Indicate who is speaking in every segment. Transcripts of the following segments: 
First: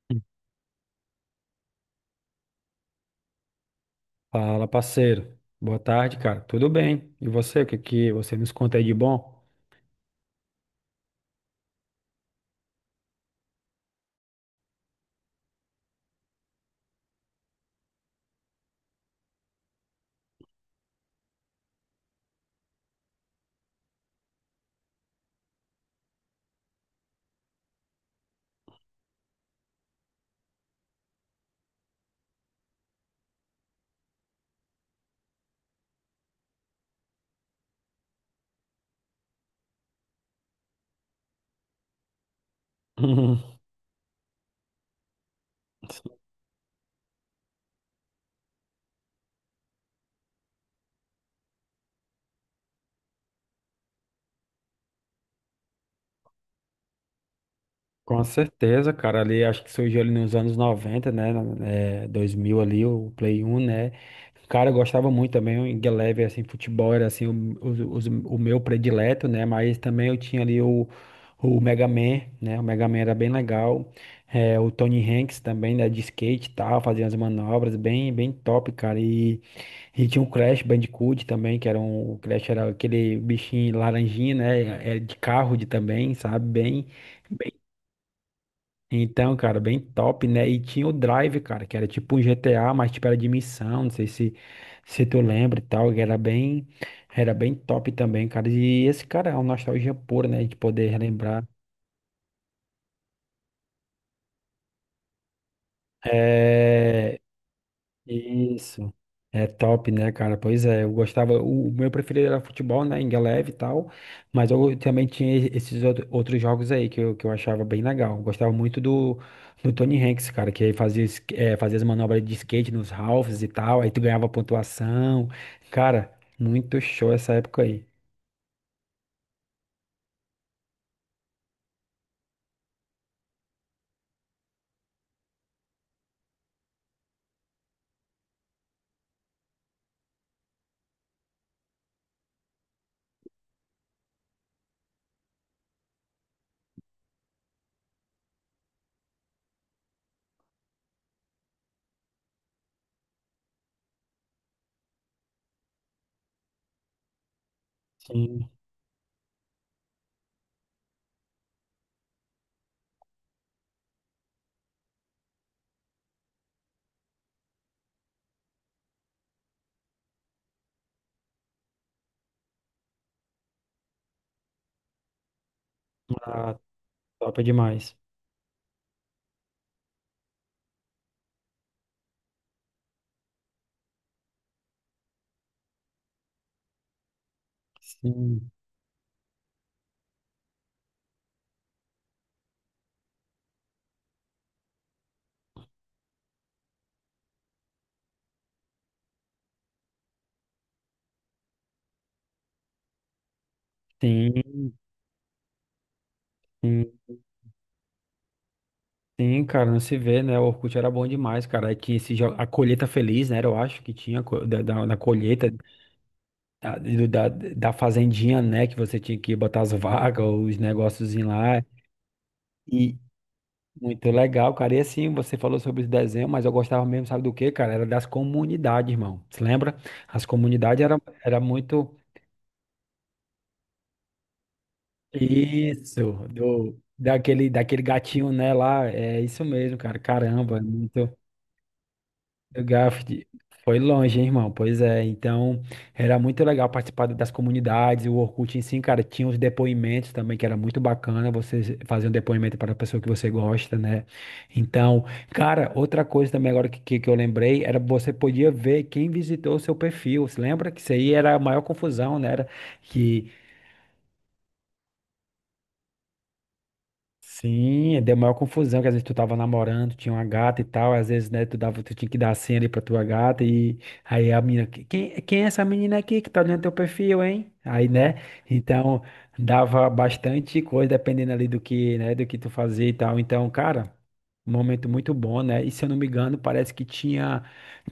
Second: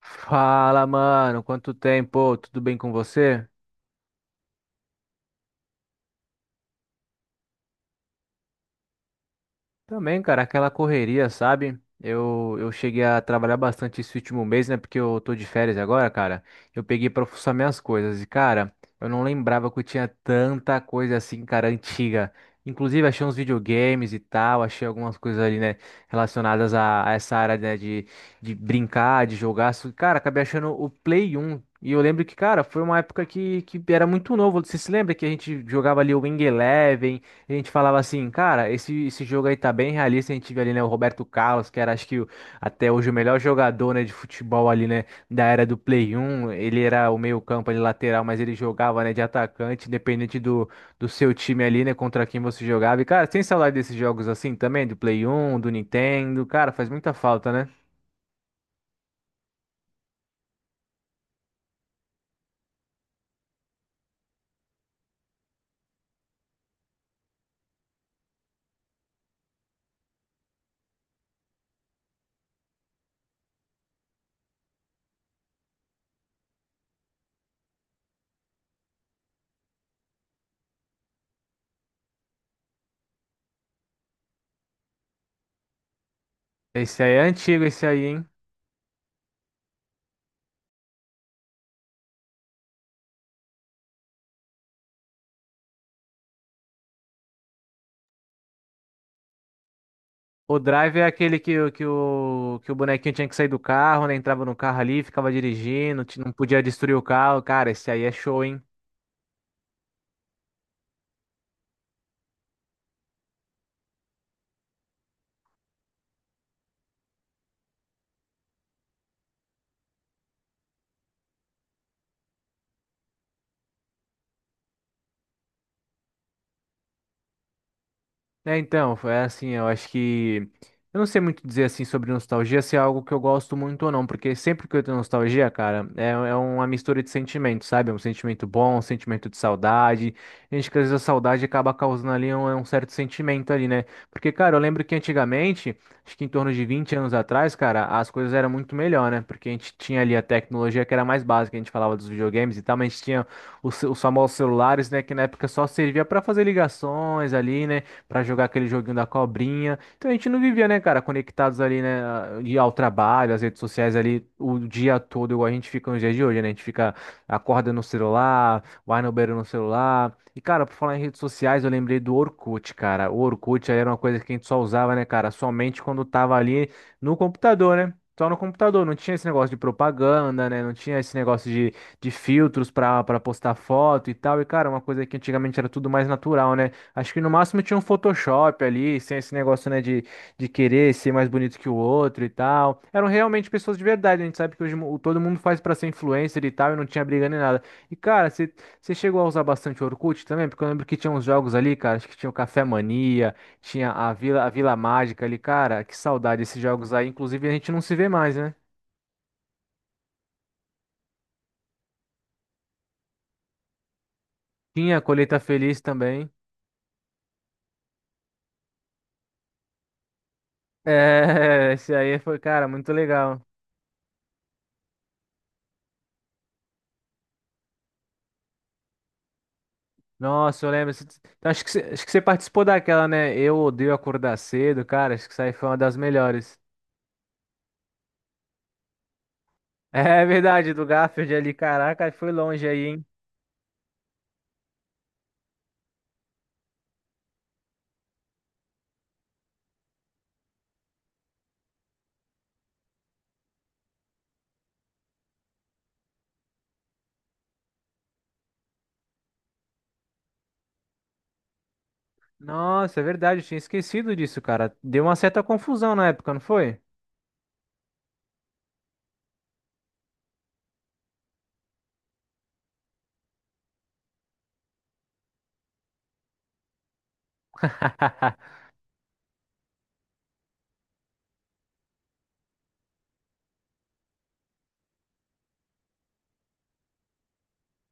Speaker 1: Fala, mano, quanto tempo? Tudo bem com você?
Speaker 2: Fala, parceiro. Boa tarde, cara. Tudo bem? E você? O que que você nos conta aí de bom?
Speaker 1: Também, cara, aquela correria, sabe? Eu cheguei a trabalhar bastante esse último mês, né? Porque eu tô de férias agora, cara. Eu peguei pra fuçar minhas coisas. E, cara, eu não lembrava que eu tinha tanta coisa assim, cara, antiga. Inclusive, achei uns videogames e tal. Achei algumas coisas ali, né? Relacionadas a essa área, né? De brincar, de jogar. Só que, cara, acabei achando o Play 1. E eu lembro que, cara, foi uma época que era muito novo. Você se lembra que a gente jogava ali o Wing Eleven? A gente falava assim, cara, esse jogo aí tá bem realista. A gente vê ali, né, o Roberto Carlos, que era, acho que, até hoje o melhor
Speaker 2: Uhum.
Speaker 1: jogador, né, de futebol ali, né, da era do Play 1. Ele era o meio-campo ali, lateral, mas ele jogava, né, de atacante, independente do seu time ali, né, contra quem você jogava. E, cara, tem saudade desses jogos assim também, do Play 1, do Nintendo. Cara, faz muita falta, né?
Speaker 2: Com certeza, cara. Ali acho que surgiu ali nos anos 90, né? É, 2000 ali, o Play 1, né? Cara, eu gostava muito também. O Ingeleve, assim, futebol era assim, o meu predileto, né? Mas também eu tinha ali o Mega Man, né? O Mega Man era bem legal. É, o Tony Hanks também, né? De skate e tal, fazia as manobras bem, bem top, cara. E tinha um Crash Bandicoot também, que era um. O Crash era aquele bichinho laranjinha, né? É de carro de também, sabe? Bem,
Speaker 1: Esse aí é
Speaker 2: bem.
Speaker 1: antigo, esse aí, hein?
Speaker 2: Então, cara, bem top, né? E tinha o Drive, cara, que era tipo um GTA, mas tipo era de missão, não sei se tu lembra e tal, que era bem top também, cara. E esse cara é uma nostalgia pura, né? De
Speaker 1: O
Speaker 2: poder
Speaker 1: drive é aquele
Speaker 2: relembrar.
Speaker 1: que, que o bonequinho tinha que sair do carro, né? Entrava no carro ali, ficava dirigindo, não podia destruir o
Speaker 2: É.
Speaker 1: carro. Cara, esse aí é show, hein?
Speaker 2: Isso. É top, né, cara? Pois é, eu gostava. O meu preferido era futebol, né? Ingeleve e tal. Mas eu também tinha esses outros jogos aí que eu achava bem legal. Gostava muito do Tony Hanks, cara, que aí fazia as manobras de skate nos halves e tal. Aí tu ganhava pontuação. Cara, muito show essa época aí.
Speaker 1: É, então, foi assim, eu acho que. Eu não sei muito dizer assim sobre nostalgia, se é algo que eu gosto muito ou não, porque sempre que eu tenho nostalgia, cara, é uma mistura de sentimentos, sabe? É um sentimento bom, um sentimento de saudade. A gente, que às vezes a saudade acaba causando ali um certo sentimento ali, né? Porque, cara, eu lembro que antigamente, acho que em torno de 20 anos atrás, cara, as coisas eram muito melhor, né? Porque a gente tinha ali a tecnologia que era mais básica, a gente falava dos videogames e tal, mas a gente tinha os famosos celulares, né? Que na época só servia pra fazer ligações ali, né? Pra jogar
Speaker 2: Sim.
Speaker 1: aquele joguinho da cobrinha. Então a gente não vivia, né, cara, conectados ali, né, de ao trabalho, às redes sociais ali o dia todo, igual a gente fica nos dias de hoje, né? A gente fica, acorda no celular, vai no banheiro no celular. E, cara, por falar em redes sociais, eu lembrei do Orkut, cara. O Orkut aí era uma coisa que a gente só usava, né, cara, somente quando tava
Speaker 2: Ah,
Speaker 1: ali no
Speaker 2: top
Speaker 1: computador, né?
Speaker 2: demais.
Speaker 1: Só no computador, não tinha esse negócio de propaganda, né? Não tinha esse negócio de filtros pra postar foto e tal. E, cara, uma coisa que antigamente era tudo mais natural, né? Acho que no máximo tinha um
Speaker 2: Sim.
Speaker 1: Photoshop ali, sem esse negócio, né, de querer ser mais bonito que o outro e tal. Eram realmente pessoas de verdade, a gente sabe que hoje todo mundo faz pra ser influencer e tal, e não tinha briga nem nada. E, cara, você chegou a usar bastante o Orkut também? Porque eu lembro que tinha uns jogos ali, cara, acho que tinha o Café Mania, tinha a Vila
Speaker 2: Sim.
Speaker 1: Mágica ali, cara, que saudade esses jogos
Speaker 2: Sim.
Speaker 1: aí. Inclusive, a gente não se vê mais, né?
Speaker 2: Sim, cara, não se vê, né? O Orkut era bom demais, cara. Aí tinha a colheita feliz, né? Eu acho que tinha da
Speaker 1: Tinha a Colheita
Speaker 2: colheita
Speaker 1: Feliz também.
Speaker 2: da fazendinha, né? Que você tinha que botar as vagas, os negócios lá.
Speaker 1: É, esse aí foi, cara, muito
Speaker 2: E
Speaker 1: legal.
Speaker 2: muito legal, cara. E assim, você falou sobre os desenhos, mas eu gostava mesmo, sabe do quê, cara? Era das comunidades, irmão. Você lembra? As
Speaker 1: Nossa, eu
Speaker 2: comunidades
Speaker 1: lembro.
Speaker 2: era, era
Speaker 1: Então, acho que,
Speaker 2: muito.
Speaker 1: acho que você participou daquela, né? Eu odeio acordar cedo, cara. Acho que isso aí foi uma das
Speaker 2: Isso,
Speaker 1: melhores.
Speaker 2: daquele gatinho, né? Lá, é isso mesmo, cara.
Speaker 1: É
Speaker 2: Caramba, é
Speaker 1: verdade, do
Speaker 2: muito.
Speaker 1: Garfield ali. Caraca, foi
Speaker 2: O
Speaker 1: longe aí, hein?
Speaker 2: Garfield foi longe, hein, irmão? Pois é, então era muito legal participar das comunidades. O Orkut em si, cara, tinha os depoimentos também, que era muito bacana você fazer um depoimento para a pessoa que você gosta, né? Então, cara, outra coisa também agora que eu lembrei, era você podia ver quem visitou o seu perfil. Você lembra que isso aí era a maior confusão, né? Era
Speaker 1: Nossa, é
Speaker 2: que
Speaker 1: verdade. Eu tinha esquecido disso, cara. Deu uma certa confusão na época, não foi?
Speaker 2: Sim, deu maior confusão, que às vezes tu tava namorando, tinha uma gata e tal, às vezes, né, tu tinha que dar a senha ali pra tua gata e aí a menina: "Quem é essa menina aqui que tá olhando teu perfil, hein?" Aí, né, então dava bastante coisa dependendo ali do que, né, do que tu fazia e tal. Então, cara, um momento muito bom, né? E se eu não me engano, parece que tinha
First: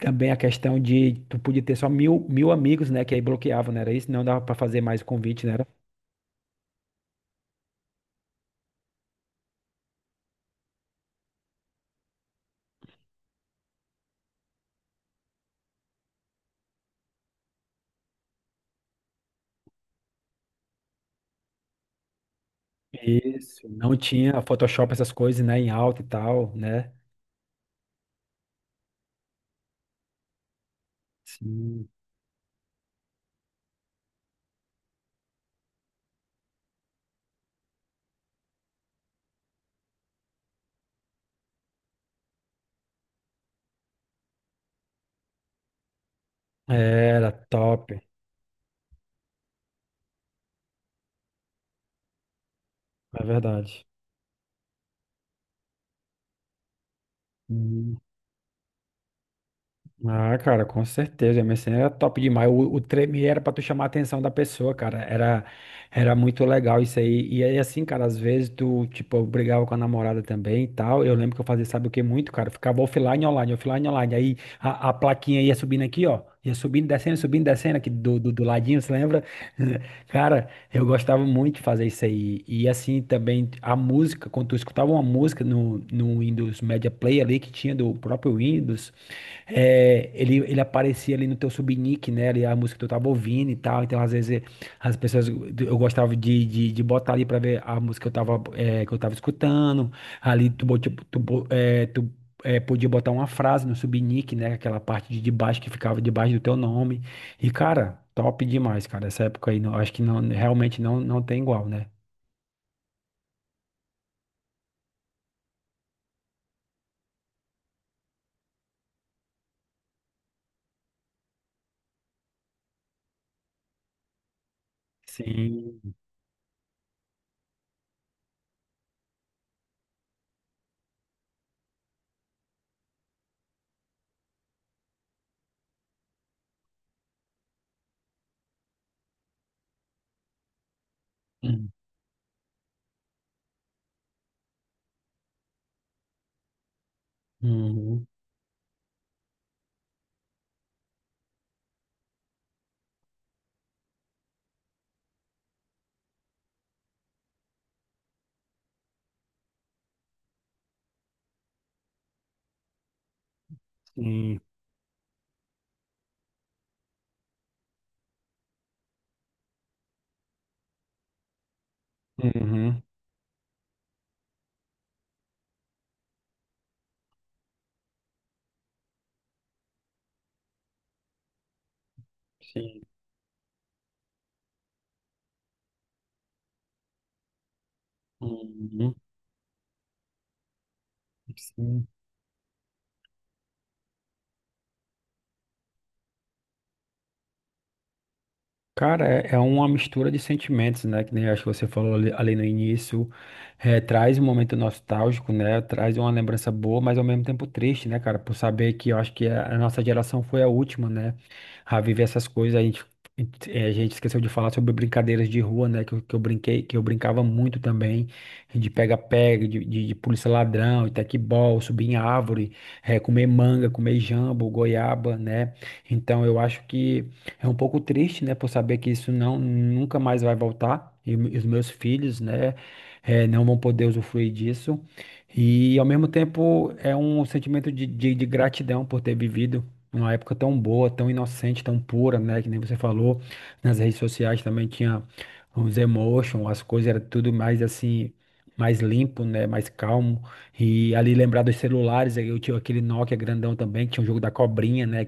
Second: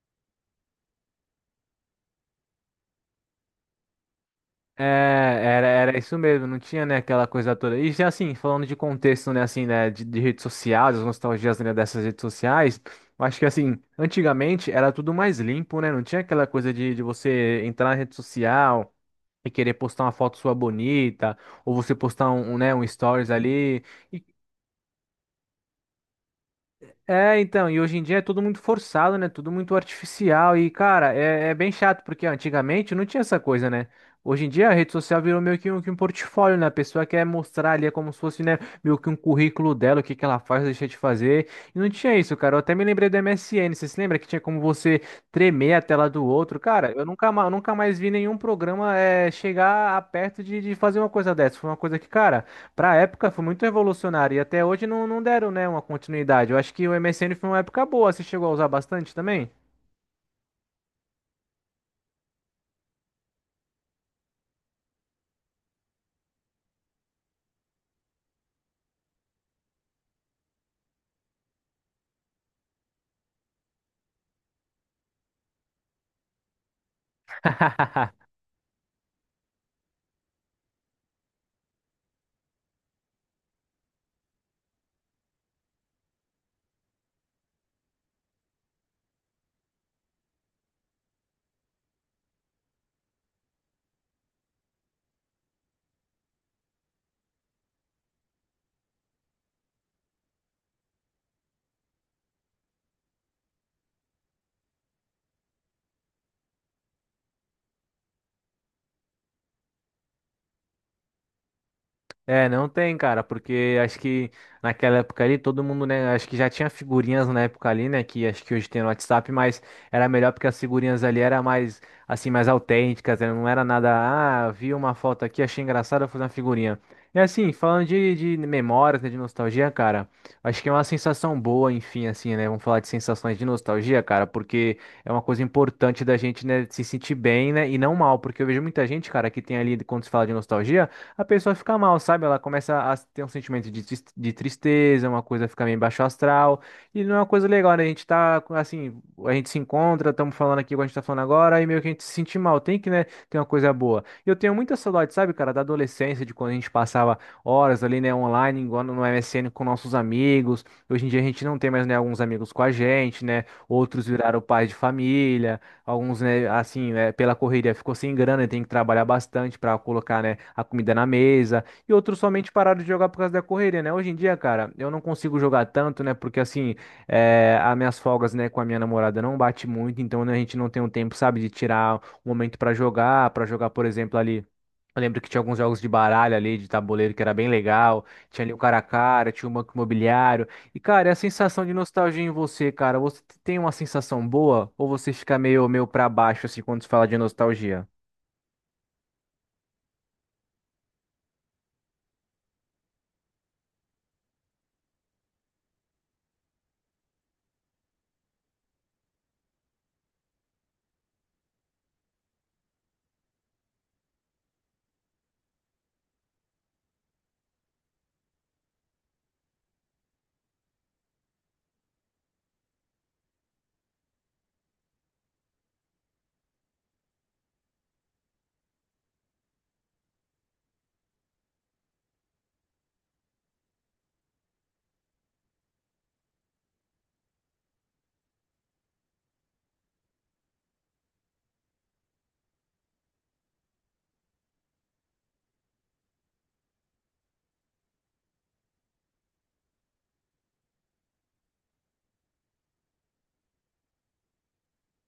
Speaker 2: também a questão de tu podia ter só mil amigos, né, que aí bloqueavam, não era isso? Não dava pra fazer
Speaker 1: É,
Speaker 2: mais convite, né?
Speaker 1: era isso mesmo, não tinha, né, aquela coisa toda. E já, assim, falando de contexto, né, assim, né, de redes sociais, as nostalgias, né, dessas redes sociais, eu acho que, assim, antigamente era tudo mais limpo, né, não tinha aquela coisa de você entrar na rede social, e querer postar uma foto sua bonita, ou você postar um stories
Speaker 2: Isso,
Speaker 1: ali.
Speaker 2: não
Speaker 1: E
Speaker 2: tinha Photoshop, essas coisas, né, em alta e tal, né?
Speaker 1: É, então, e hoje em dia é tudo muito forçado, né? Tudo muito artificial. E, cara, é bem
Speaker 2: Sim.
Speaker 1: chato, porque antigamente não tinha essa coisa, né? Hoje em dia a rede social virou meio que um portfólio, né? A pessoa quer mostrar ali, é como se fosse, né, meio que um currículo dela, o que que ela faz, deixa de fazer. E não tinha isso, cara. Eu até me lembrei do MSN. Você se lembra que tinha como você tremer a tela do outro? Cara, eu nunca,
Speaker 2: Era
Speaker 1: nunca
Speaker 2: top,
Speaker 1: mais vi nenhum programa chegar a perto de fazer uma coisa dessa. Foi uma coisa que, cara. Pra
Speaker 2: é
Speaker 1: época foi muito
Speaker 2: verdade.
Speaker 1: revolucionário e até hoje não deram, né, uma continuidade. Eu acho que o MSN foi uma época
Speaker 2: Uhum.
Speaker 1: boa. Você chegou a usar bastante também?
Speaker 2: Ah, cara, com certeza. O MSN era top demais. O treme era pra tu chamar a atenção da pessoa, cara. Era muito legal isso aí. E aí, assim, cara, às vezes tipo, eu brigava com a namorada também e tal. Eu lembro que eu fazia, sabe o que muito, cara? Eu ficava offline, online, offline, online. Aí a plaquinha ia subindo aqui, ó. Ia subindo, descendo aqui do ladinho, você lembra? Cara, eu gostava muito de fazer isso aí. E assim também a música, quando tu escutava uma música no Windows Media Player ali que tinha do próprio Windows. É, ele aparecia ali no teu subnick, né? Ali a música que tu tava ouvindo e tal. Então, às vezes, as pessoas. Eu gostava de botar ali pra ver a música que eu tava, escutando. Ali tu, bot- tu, bo- é, tu é, podia botar uma frase no subnick, né? Aquela parte de debaixo que ficava debaixo do teu nome. E, cara, top demais, cara. Essa época aí, não, acho que não, realmente não tem igual, né?
Speaker 1: É, não tem, cara, porque acho que naquela época ali todo mundo, né, acho que já tinha figurinhas na época ali, né, que acho que hoje tem no WhatsApp, mas era melhor porque as figurinhas ali era mais, assim, mais autênticas, né, não era nada, ah, vi uma foto aqui, achei
Speaker 2: Sim.
Speaker 1: engraçado, vou fazer uma figurinha. E assim, falando de memórias, né, de nostalgia, cara, acho que é uma sensação boa, enfim, assim, né, vamos falar de sensações de nostalgia, cara, porque é uma coisa importante da gente, né, se sentir bem, né, e não mal, porque eu vejo muita gente, cara, que tem ali, quando se fala de nostalgia, a pessoa fica mal, sabe? Ela começa a ter um sentimento de, de tristeza, uma coisa fica meio baixo astral, e não é uma coisa legal, né? A gente
Speaker 2: Uhum.
Speaker 1: tá, assim, a gente se encontra, estamos falando aqui o que a gente tá falando agora, e meio que a gente se sente mal, tem que, né, ter uma coisa boa. E eu tenho muita saudade, sabe, cara, da adolescência, de quando a gente passava horas ali, né, online, igual no MSN com nossos amigos. Hoje em dia a gente não tem mais, né, alguns amigos com a gente, né? Outros viraram
Speaker 2: Sim.
Speaker 1: pais de família. Alguns, né, assim, né, pela correria ficou sem grana e tem que trabalhar bastante para colocar, né, a comida na mesa. E outros somente pararam
Speaker 2: Uhum.
Speaker 1: de jogar por causa da correria, né? Hoje em dia, cara, eu não consigo jogar tanto, né? Porque, assim, é, as minhas folgas, né, com a minha namorada não bate muito. Então, né, a gente não tem um tempo, sabe, de tirar um momento
Speaker 2: Sim.
Speaker 1: para jogar, por exemplo, ali. Eu lembro que tinha alguns jogos de baralho ali, de tabuleiro, que era bem legal. Tinha ali o cara a
Speaker 2: Uhum.
Speaker 1: cara, tinha o banco imobiliário. E, cara, é a sensação de
Speaker 2: Sim.
Speaker 1: nostalgia em você, cara. Você tem uma sensação boa ou você fica meio, meio pra baixo, assim, quando se fala de nostalgia?
Speaker 2: Cara, é uma mistura de sentimentos, né? Que nem acho que você falou ali no início. Traz um momento nostálgico, né? Traz uma lembrança boa, mas ao mesmo tempo triste, né, cara? Por saber que eu acho que a nossa geração foi a última, né? A viver essas coisas. A gente esqueceu de falar sobre brincadeiras de rua, né? Que eu brincava muito também, de pega-pega, de polícia-ladrão, de tecbol, subir em árvore, comer manga, comer jambo, goiaba, né? Então eu acho que. É um pouco triste, né, por saber que isso não nunca mais vai voltar e, os meus filhos, né, não vão poder usufruir disso. E ao mesmo tempo é um sentimento de gratidão por ter vivido uma época tão boa, tão inocente, tão pura, né, que nem você falou. Nas redes sociais também tinha os emotions, as coisas era tudo mais assim, mais limpo, né, mais calmo. E ali lembrar dos celulares, aí eu tinha aquele Nokia grandão também, que tinha o jogo da cobrinha, né,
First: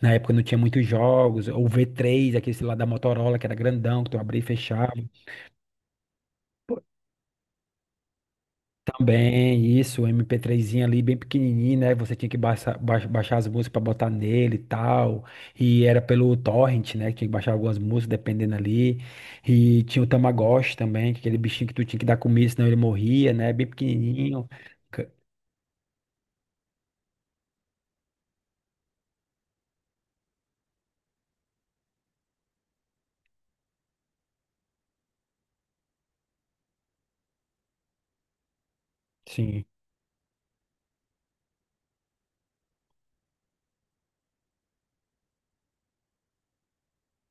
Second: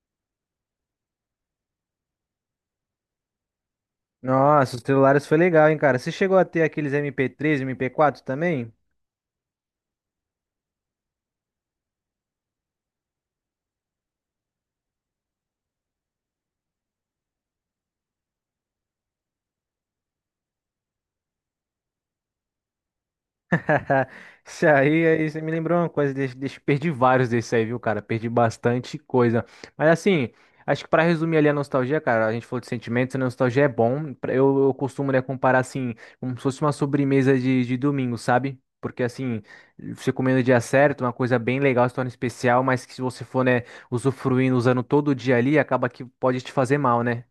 Speaker 2: na época não tinha muitos jogos, ou V3, aquele lá da Motorola, que era grandão, que tu abria e
Speaker 1: Nossa, os
Speaker 2: fechava.
Speaker 1: celulares foi legal, hein, cara? Você chegou a ter
Speaker 2: Pô,
Speaker 1: aqueles MP3, MP4 também?
Speaker 2: também, isso, o MP3zinho ali, bem pequenininho, né? Você tinha que baixar as músicas pra botar nele e tal. E era pelo torrent, né? Que tinha que baixar algumas músicas, dependendo ali. E tinha o Tamagotchi também, que é aquele bichinho que tu tinha que dar comida, senão ele morria, né? Bem pequenininho.
Speaker 1: Isso aí,
Speaker 2: Ca-
Speaker 1: aí você me lembrou uma coisa, deixa, perdi vários desses aí, viu, cara? Perdi bastante coisa. Mas assim, acho que pra resumir ali a nostalgia, cara, a gente falou de sentimentos, a nostalgia é bom. Eu costumo, né, comparar assim, como se fosse uma sobremesa de domingo, sabe? Porque assim,
Speaker 2: Sim.
Speaker 1: você comendo no dia certo, uma coisa bem legal, se torna especial, mas que se você for, né, usufruindo, usando todo dia ali, acaba que pode te fazer mal, né?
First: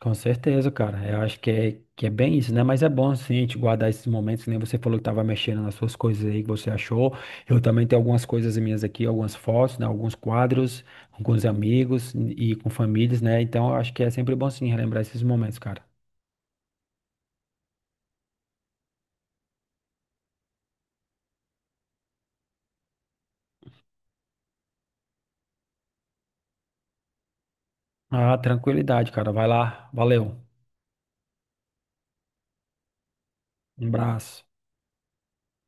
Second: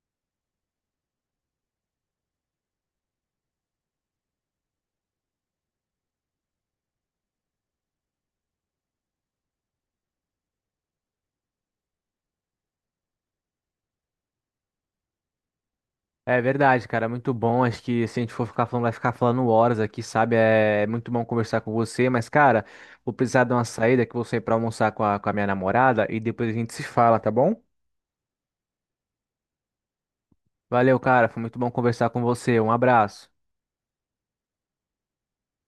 Speaker 2: Com certeza, cara. Eu acho que é, bem isso, né? Mas é bom, sim, a gente guardar esses momentos. Que nem você falou que tava mexendo nas suas coisas aí que você achou. Eu também tenho algumas coisas minhas aqui, algumas fotos, né? Alguns quadros, alguns amigos e com famílias, né? Então, eu acho que é sempre bom, sim, relembrar esses momentos, cara.
Speaker 1: É verdade, cara, é muito bom. Acho que se a gente for ficar falando, vai ficar falando horas aqui, sabe? É muito bom conversar com você, mas, cara, vou precisar dar uma saída que eu vou sair pra almoçar com a minha namorada e depois a gente se fala, tá bom?
Speaker 2: Ah, tranquilidade, cara. Vai lá. Valeu.
Speaker 1: Valeu, cara, foi muito bom conversar com você. Um abraço.
Speaker 2: Um abraço.